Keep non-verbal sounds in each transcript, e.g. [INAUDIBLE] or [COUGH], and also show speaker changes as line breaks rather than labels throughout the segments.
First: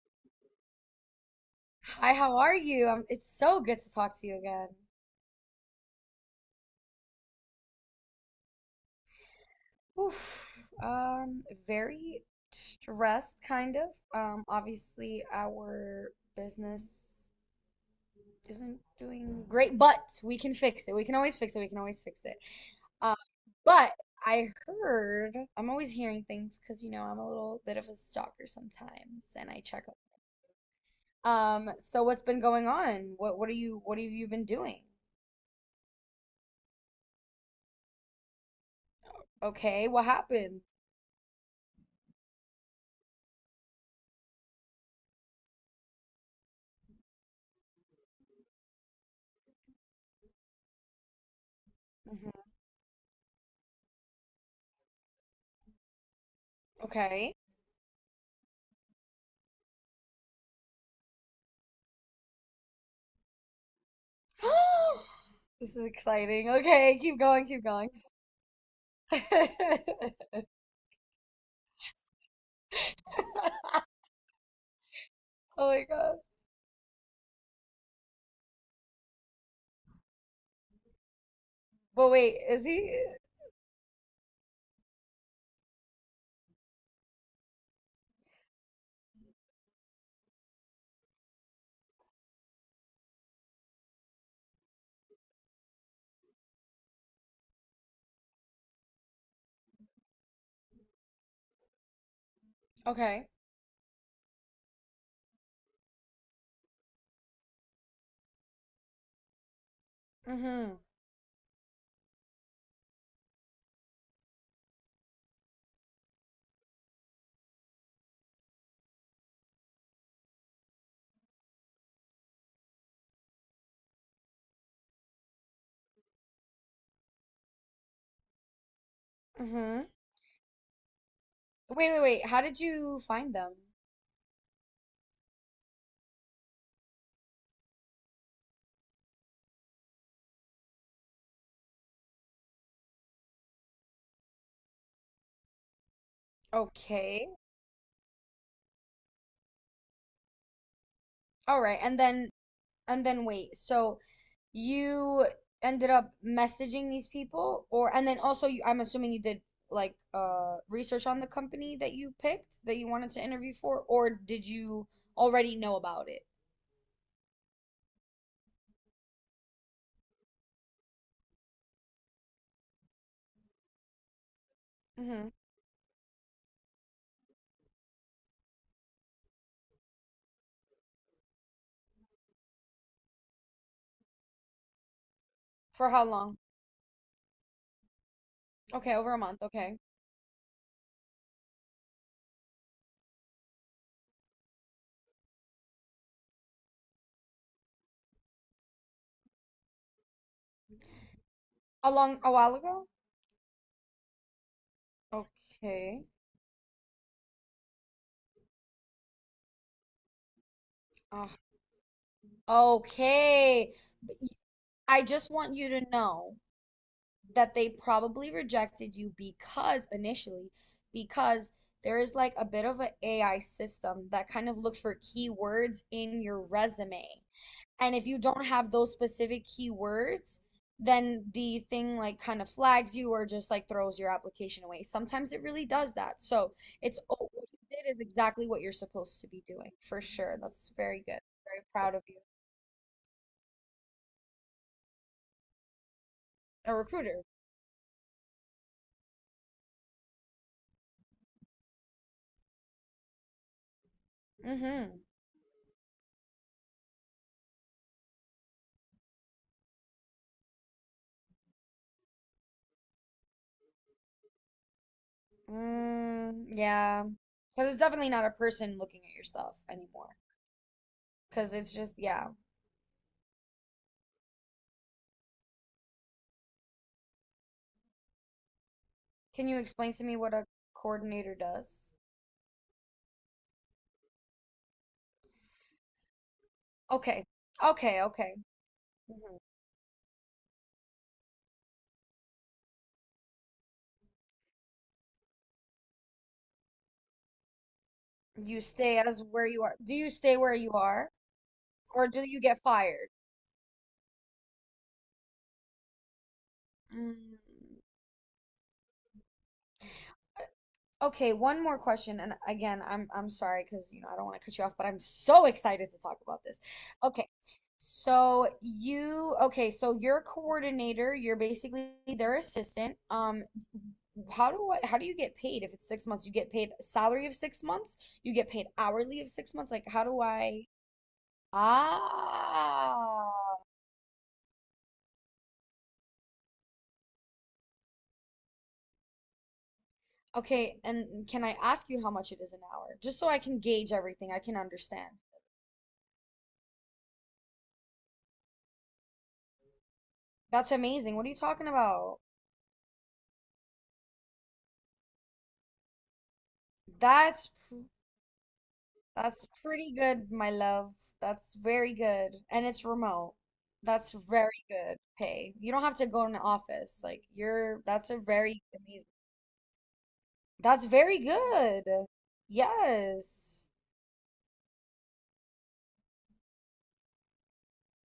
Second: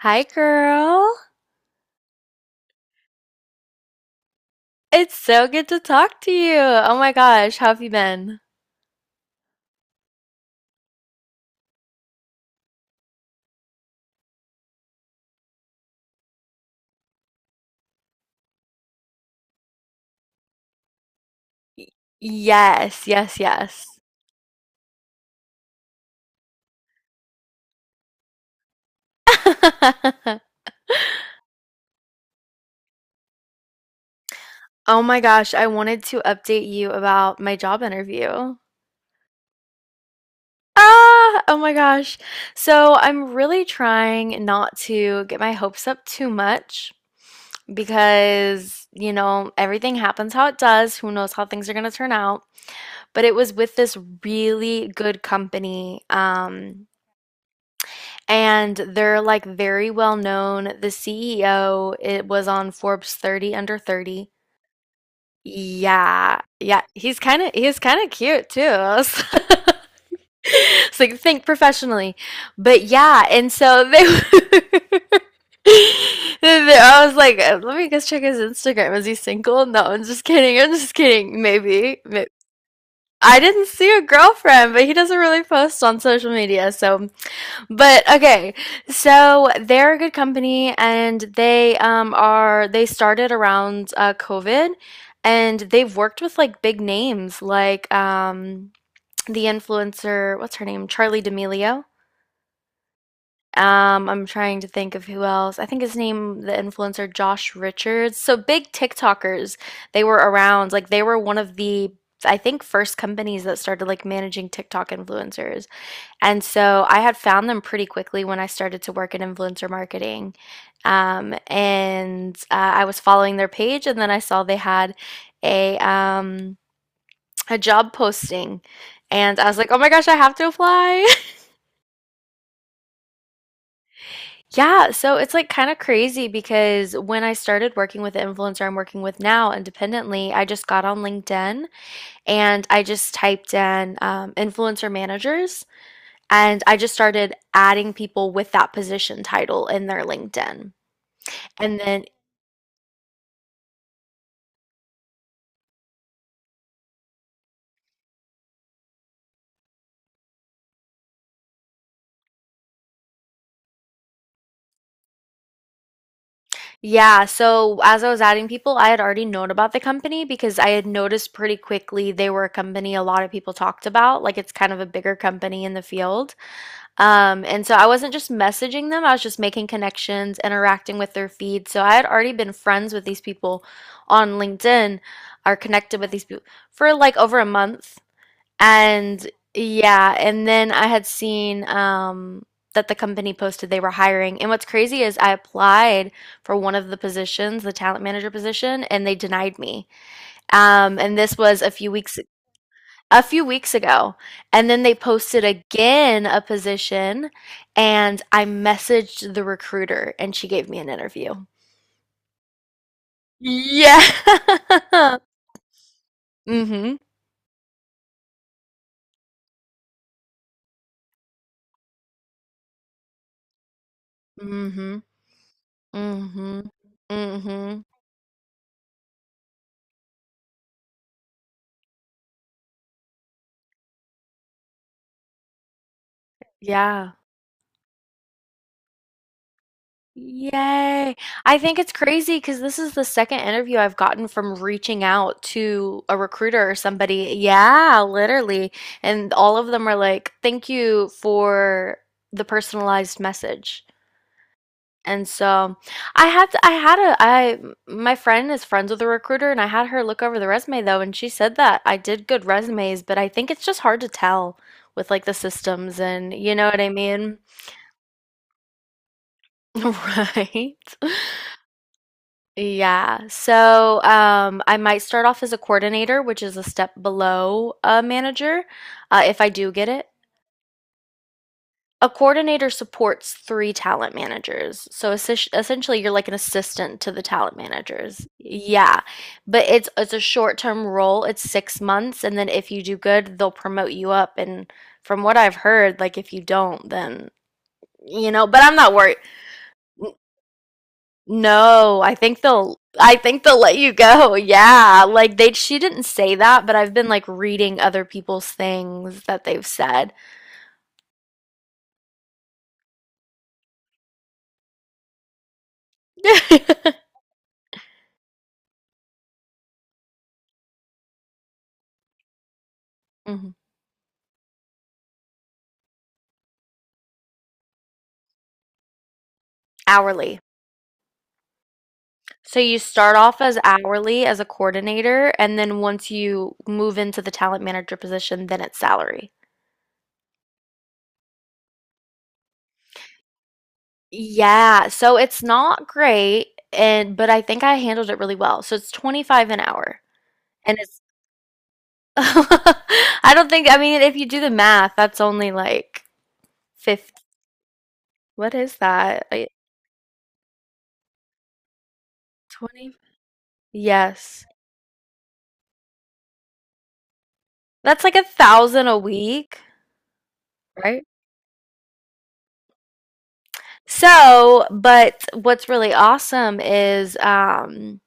Hi, girl.
Hi, how are you? It's so good to talk to you again.
It's so good to talk to you. Oh my gosh, how have you been?
Oof. Very stressed, kind of. Obviously our business isn't doing great, but we can fix it. We can always fix it. We can always fix it.
Yes,
Um,
yes, yes.
but I heard, I'm always hearing things because, I'm a little bit of a stalker sometimes, and I check
[LAUGHS]
up. So what's been going on? What are you what have you been doing?
Oh my gosh, I wanted to update you about my job interview.
Okay, what happened?
Ah, oh my gosh. So I'm really trying not to get my hopes up too much because everything happens how it does. Who knows how things are going to turn out?
Hmm.
But it was with this really good company. Um,
Okay.
and they're like very well known. The CEO, it was on Forbes 30 under 30.
[GASPS] This is
Yeah.
exciting.
Yeah,
Okay, keep
he's kind
going,
of
keep
he's
going.
kind of cute too. [LAUGHS]
[LAUGHS]
It's like think professionally. But yeah, and so they [LAUGHS]
Oh my God.
I was like, let me just check his Instagram. Is he single? No, I'm just kidding. I'm just kidding. Maybe.
But wait, is he
I didn't see a girlfriend, but he doesn't really post on social media, so but okay, so they're a good company and they started around COVID and they've worked with like big names like the influencer, what's her name? Charlie D'Amelio.
okay?
I'm trying to think of who else. I think his name, the influencer Josh Richards. So big TikTokers, they were
Mm-hmm.
around. Like they were one of the, I think, first companies that started like managing TikTok influencers. And so I had found them pretty quickly when I started to work in influencer marketing. And I was following their page, and then I saw they had a um, a job posting, and I was like, "Oh
Mm-hmm.
my gosh, I have to apply!" [LAUGHS]
Wait, wait, wait. How did you find them?
Yeah, so it's like kind of crazy because when I started working with the influencer I'm working with now independently, I just got on LinkedIn and I just typed in influencer managers. And I just started
Okay.
adding people with that position title in their LinkedIn.
All right.
And
And
then,
then and then wait. So you ended up messaging these people or and then also you, I'm assuming you did like research on the company that you picked that you wanted to interview for or did you already know about it?
yeah, so as I was adding people, I had already known about the company because I had noticed pretty quickly they were a company a lot of people talked about. Like it's kind of a bigger
Mm-hmm.
company in the field. And so I wasn't just messaging them, I was just making connections, interacting with their feed. So I had already been friends with these people on LinkedIn or
For
connected
how
with these
long?
people for like over a month.
Okay, over a
And
month. Okay.
yeah, and then I had seen that the company posted they were hiring. And what's crazy is I applied for one of the positions, the talent manager position, and they denied me. And this was a
A
few weeks
long, a while ago?
a few weeks ago. And then they posted
Okay.
again a position, and I messaged the recruiter, and she gave me an
Uh,
interview.
okay.
Yeah.
But y- I just
[LAUGHS]
want you to know
Mm-hmm.
that they probably rejected you because initially, because there is like a bit of an AI system that kind of looks
Mm-hmm.
for keywords in your
Mm-hmm.
resume.
Mm-hmm.
And if you don't have those specific keywords, then the thing like kind of flags you or just like throws your application away. Sometimes it really does that. So it's
Yeah.
oh, what you did is exactly what you're supposed to be doing for sure. That's very
Yay.
good.
I
Very
think it's
proud of you.
crazy because this is the second interview I've gotten from reaching out to a recruiter
A
or
recruiter.
somebody. Yeah, literally. And all of them are like, thank you for the personalized message.
Mm-hmm.
And so I had a I my friend is friends with a recruiter and I had her look over the resume though and she said that I did good resumes, but I think it's just hard to tell with like the systems and
Mm,
you know what I
yeah.
mean?
Because it's definitely not a person looking at your stuff anymore.
[LAUGHS] Right.
Because it's just, yeah.
Yeah. So, I might start off as a coordinator, which is a step below a manager, if I
Can you
do get
explain to
it.
me what a coordinator does?
A coordinator supports three talent managers. So essentially, you're like an assistant to the
Okay.
talent
Okay.
managers.
Okay.
Yeah.
Hmm.
But it's a short-term role. It's 6 months, and then if you do good, they'll promote you up. And from what I've heard, like if you don't, then you know,
You
but I'm not
stay
worried.
as where you are. Do you stay where you are,
No,
or
I
do
think
you get
they'll
fired?
I think they'll let you go. [LAUGHS] Yeah. Like they she didn't say that, but I've been like
Mm,
reading other people's things that they've said.
okay, one more question, and again, I'm sorry because you know I don't want to cut you off, but I'm so excited to talk about this.
[LAUGHS]
Okay, so you okay, so your coordinator, you're basically their assistant.
Mhm.
How do you get paid if it's 6 months? You get paid salary of 6 months? You get paid hourly of 6 months? Like how do
Hourly.
I?
So you start
Ah,
off as hourly as a coordinator, and then once you move into the talent manager position, then it's salary.
okay, and can I ask you how much it is an hour? Just so I can gauge everything, I can
Yeah, so
understand.
it's not great, and but I think I handled it really well. So it's 25 an hour.
That's
And it's
amazing. What are you talking about?
[LAUGHS] I don't think I mean if you do the math, that's only like 50.
That's pr-
What is that?
that's
Like
pretty good, my love. That's very good. And it's
20?
remote. That's
Yes.
very good pay. You don't have to go in the office. Like you're
That's
that's
like
a
a
very
thousand a
amazing.
week,
That's
right?
very good. Yes.
So, but what's really awesome is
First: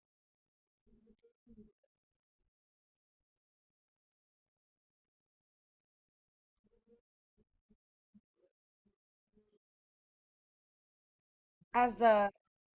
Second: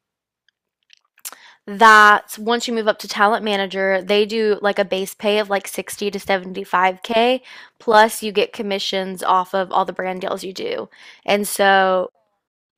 that once you move up to talent manager, they do like a base pay of like 60 to 75K plus you get commissions off of all the brand deals you do. And
As
so
a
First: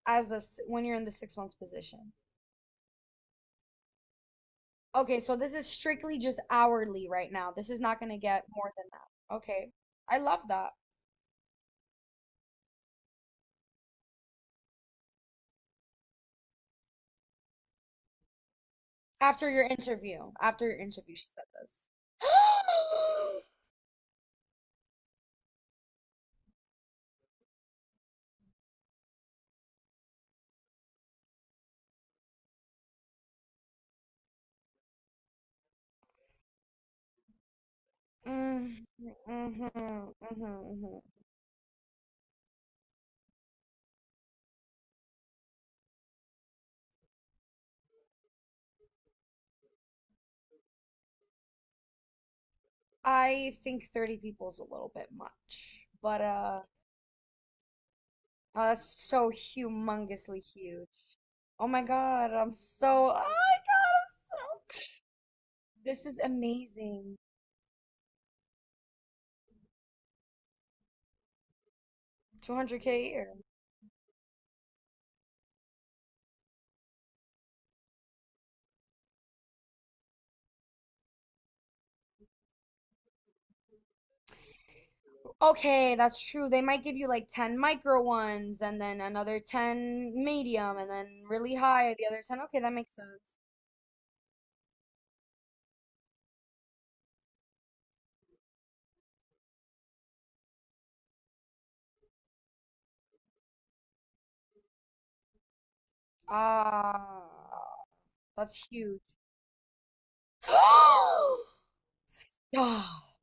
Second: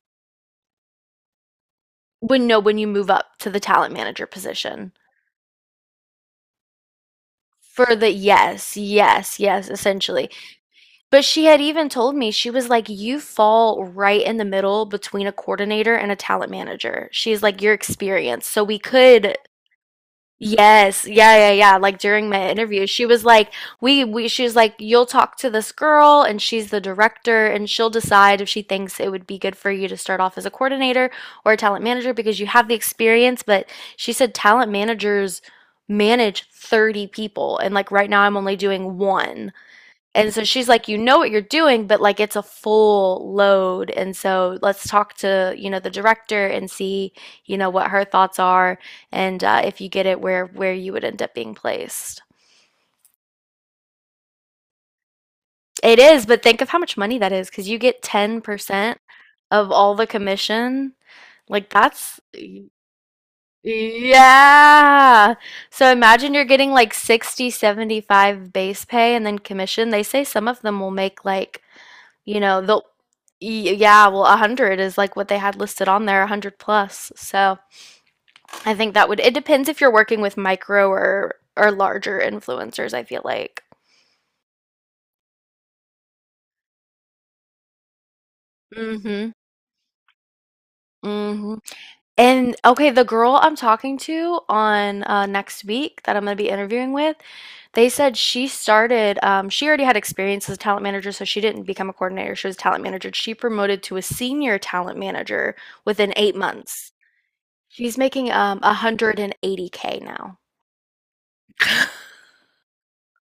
when you're in the 6 months position.
when, no, when you move up to the talent manager position.
Okay, so this is strictly just hourly right now. This is
For
not
the
going to get more
yes,
than that.
yes, yes,
Okay. I
essentially.
love that.
But she had even told me, she was like, "You fall right in the middle between a coordinator and a talent manager." She's like, "Your experience. So we could."
After your
Yes,
interview, she
yeah,
said
yeah, yeah.
this.
Like during my interview, she was like,
[GASPS]
"We, we." She was like, "You'll talk to this girl, and she's the director, and she'll decide if she thinks it would be good for you to start off as a coordinator or a talent manager because you have the experience." But she said talent managers manage 30 people, and like right now, I'm only
Mm,
doing one.
mhm, mhm,
And so she's like, you
mhm.
know what you're doing, but like it's a full load. And so let's talk to the director and see what her thoughts are and if you get it where you would end up being placed.
I think 30 people is a little bit much,
It
but
is, but think of how much money that is because you get
oh, that's
10%
so
of all the
humongously huge.
commission.
Oh
Like
my
that's
God, I'm so, oh my God, I'm so,
yeah. So
this is
imagine you're getting like
amazing.
60, 75 base pay and then commission. They say some of them will make like You know, the y-
200K a year.
yeah, well, 100 is like what they had listed on there, 100 plus. So I think that would, it depends if you're working with micro or larger influencers, I feel like.
Okay, that's true. They might give you like 10 micro ones and then
Mm-hmm.
another 10 medium and then really
Mm-hmm.
high the other 10.
And
Okay, that
okay,
makes
the
sense.
girl I'm talking to on next week that I'm going to be interviewing with, they said she already had experience as a talent manager, so she didn't become a coordinator. She was a talent manager. She promoted to a senior talent manager within 8 months.
Ah,
She's making
that's huge.
180K now.
[GASPS] Stop.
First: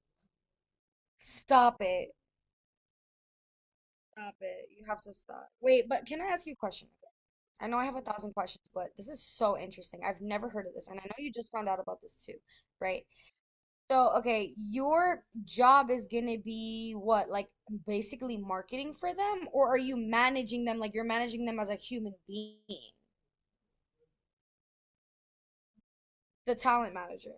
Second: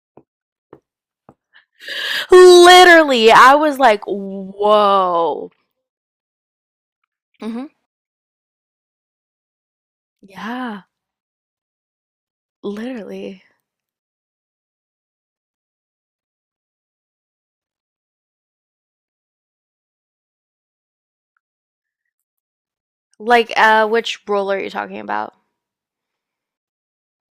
Stop it.
Literally, I was like,
Stop it. You have to stop.
whoa.
Wait, but can I ask you a question?
Hmm.
I know I have a thousand questions, but this is so interesting. I've never heard of
Yeah,
this, and I know you just found out about this too, right?
literally.
So, okay, your job is gonna be what, like basically marketing for them, or are you managing them like you're managing them as a human being,
Like, which role are you talking about?
the talent manager?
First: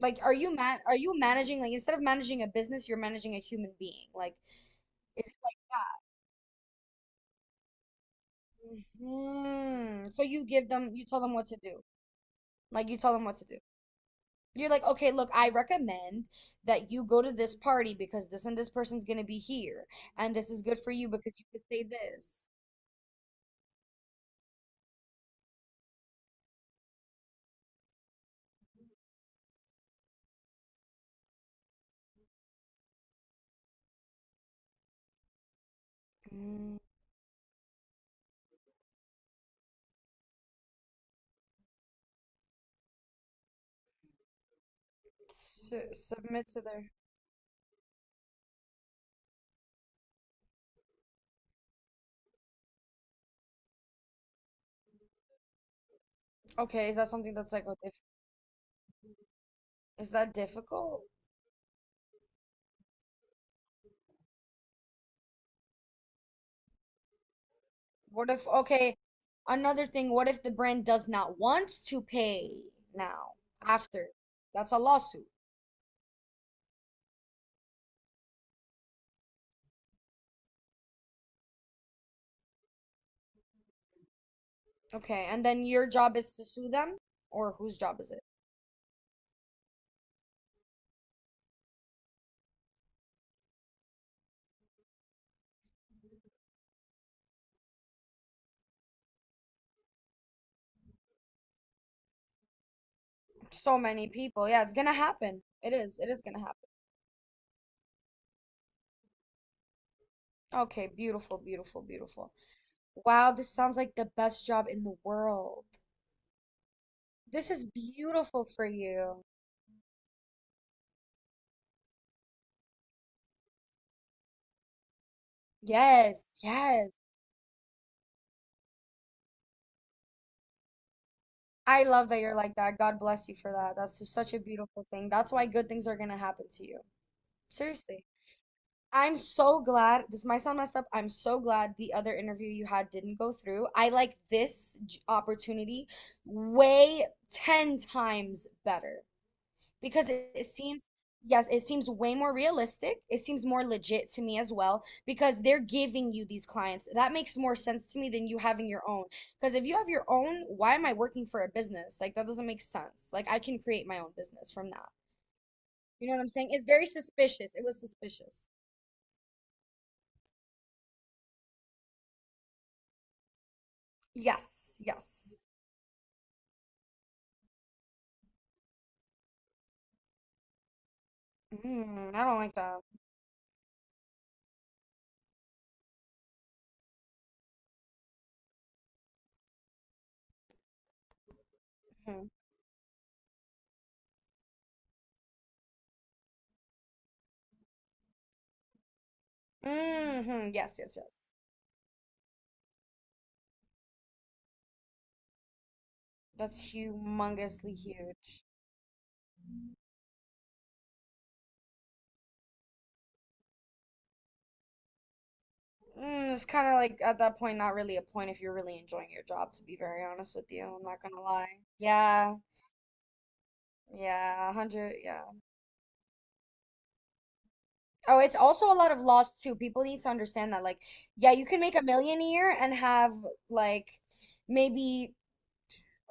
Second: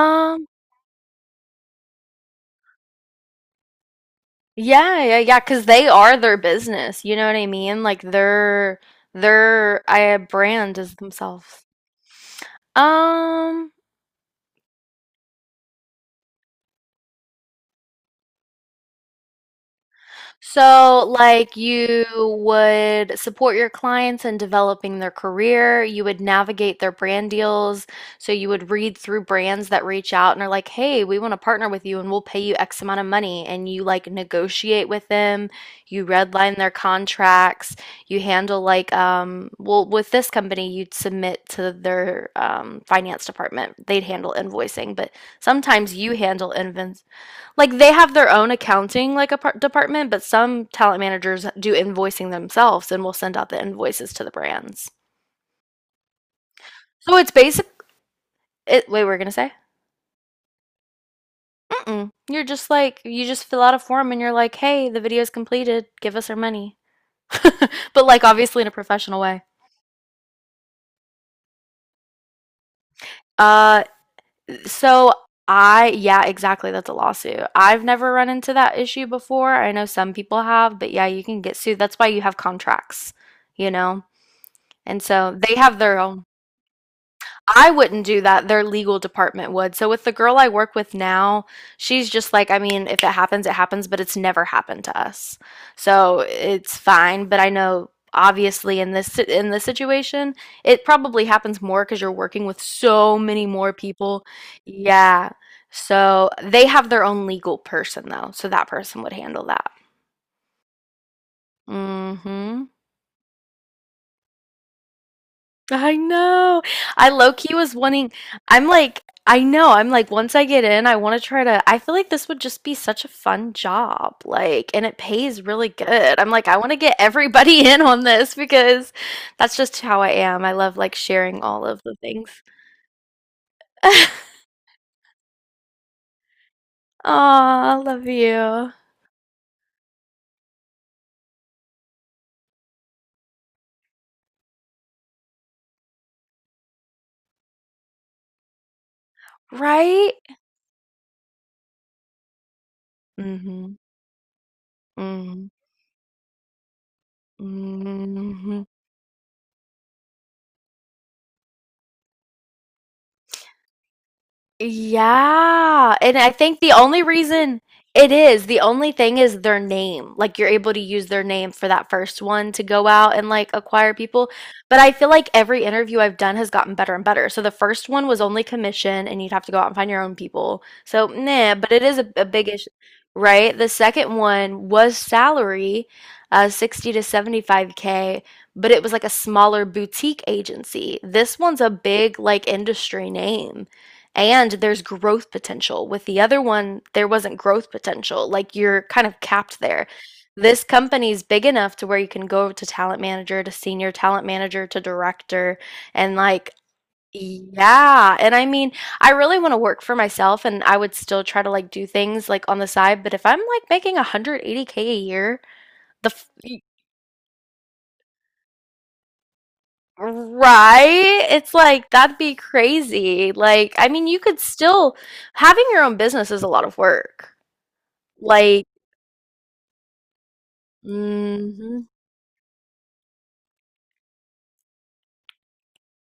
Like, are you managing, like, instead of managing a business, you're managing a human being? Like,
yeah, yeah,
is it
yeah,
like
because they
that?
are their business. You know what I mean? Like their
Hmm.
I
So
brand is
you tell them what to
themselves.
do. Like you tell them what to do.
Um,
You're like, okay, look, I recommend that you go to this party because this and this person's gonna be here, and this is good for
So,
you because you
like,
could say
you
this.
would support your clients in developing their career. You would navigate their brand deals. So, you would read through brands that reach out and are like, hey, we want to partner with you and we'll pay you X amount of money. And you like negotiate with them. You redline their
Mm.
contracts. You handle, like, well, with this company, you'd submit to their finance department. They'd handle invoicing, but sometimes you
Submit
handle
to their.
invoicing like they have their own accounting like a department, but some talent managers do invoicing themselves and will send out the invoices to the brands.
Okay, is that
So it's
something that's like
basic.
a diff
It, wait, we're gonna say?
is that difficult?
Mm-mm. You're just like you just fill out a form and you're like, hey, the video's completed. Give us our money, [LAUGHS] but like
What if,
obviously in a
okay,
professional way.
another thing, what if the brand does not want to pay now
Uh,
after? That's a
so
lawsuit.
I yeah, exactly. That's a lawsuit. I've never run into that issue before. I know some people have, but yeah, you can get sued. That's why you have contracts, you know. And
Okay,
so
and
they
then
have
your
their
job
own.
is to sue them? Or
I
whose job
wouldn't
is
do
it?
that. Their legal department would. So with the girl I work with now, she's just like, I mean, if it happens, it happens, but it's never happened to us. So it's fine, but I know obviously in this situation, it probably happens more cuz you're working with so many more
So many
people.
people. Yeah, it's gonna
Yeah.
happen. It is. It is
So
gonna
they
happen.
have their own legal person though. So that person would handle that.
Okay, beautiful, beautiful, beautiful.
Mhm.
Wow, this sounds like the best job in the world.
I know. I low
This
key
is
was wanting.
beautiful for
I'm like,
you.
I know. I'm like, once I get in, I want to try to. I feel like this would just be such a fun job. Like, and it pays really good. I'm
Yes,
like, I want to get
yes.
everybody [LAUGHS] in on this because that's just how I am. I love like sharing all of
I
the
love that you're
things.
like that. God bless you for that. That's just such
[LAUGHS]
a beautiful thing. That's why good things are gonna happen to you.
Aw,
Seriously.
love you.
I'm so glad this might sound messed up. I'm so glad the other interview you had didn't go through. I like this opportunity way 10 times better, because
Right?
it seems, yes, it seems way more realistic. It seems more
Mm-hmm.
legit to me as well, because
Mm-hmm.
they're giving you these clients. That makes more sense to me than you
Mm-hmm.
having your own, because if you have your own, why am I working for a business? Like, that doesn't make sense. Like, I can create my own business from that,
Yeah.
you know
And
what I'm
I
saying?
think
It's very suspicious. It was suspicious.
the only thing is their name. Like you're able to use their name for that first one to go out and like acquire people. But
Yes,
I feel like
yes.
every interview I've done has gotten better and better. So the first one was only commission and you'd have to go out and find your own people. So, nah, but it is a,
Mm,
a
I don't
big
like
issue,
that.
right? The second one was salary, 60 to 75K, but it was like a smaller boutique agency. This one's a big
Mm-hmm.
like industry name and there's growth potential. With the other one, there wasn't growth potential. Like you're kind of capped there.
Mm-hmm.
This
Yes, yes, yes.
company's big enough to where you can go to talent manager, to senior talent manager, to director, and like,
That's humongously
yeah. And
huge.
I mean, I really want to work for myself and I would still try to like do things like on the side, but if I'm like making 180K a year, the f-
Mm, it's
y-
kind of like at that point, not really a point if you're really enjoying your job, to be very honest with you. I'm not gonna
right? It's
lie.
like that'd be
Yeah,
crazy. Like, I mean, you could
yeah,
still
100, yeah.
having your own business is a lot of work.
Oh, it's
Like,
also a lot of loss too. People need to understand that. Like, yeah, you can make a
hmm
million a year and have like maybe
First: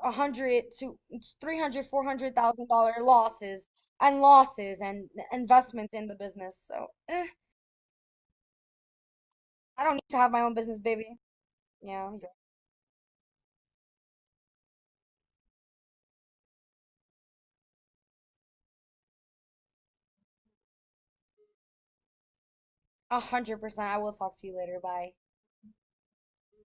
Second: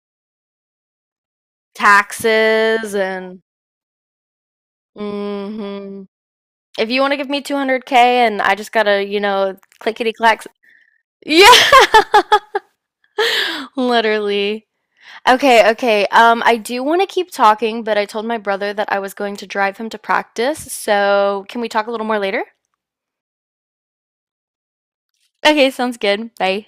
100 to 300, four hundred thousand
taxes
dollar
and
losses and losses and investments
hmm
in the business. So,
if you want to give me 200K and I just gotta
I don't need
clickety
to have my
clacks.
own business, baby.
Yeah,
Yeah,
[LAUGHS] literally. Okay, okay. I do want to keep talking, but I told my brother that I was going to drive him to practice. So, can we talk a little more later?
100%. I will talk to you later. Bye.
Okay, sounds good. Bye.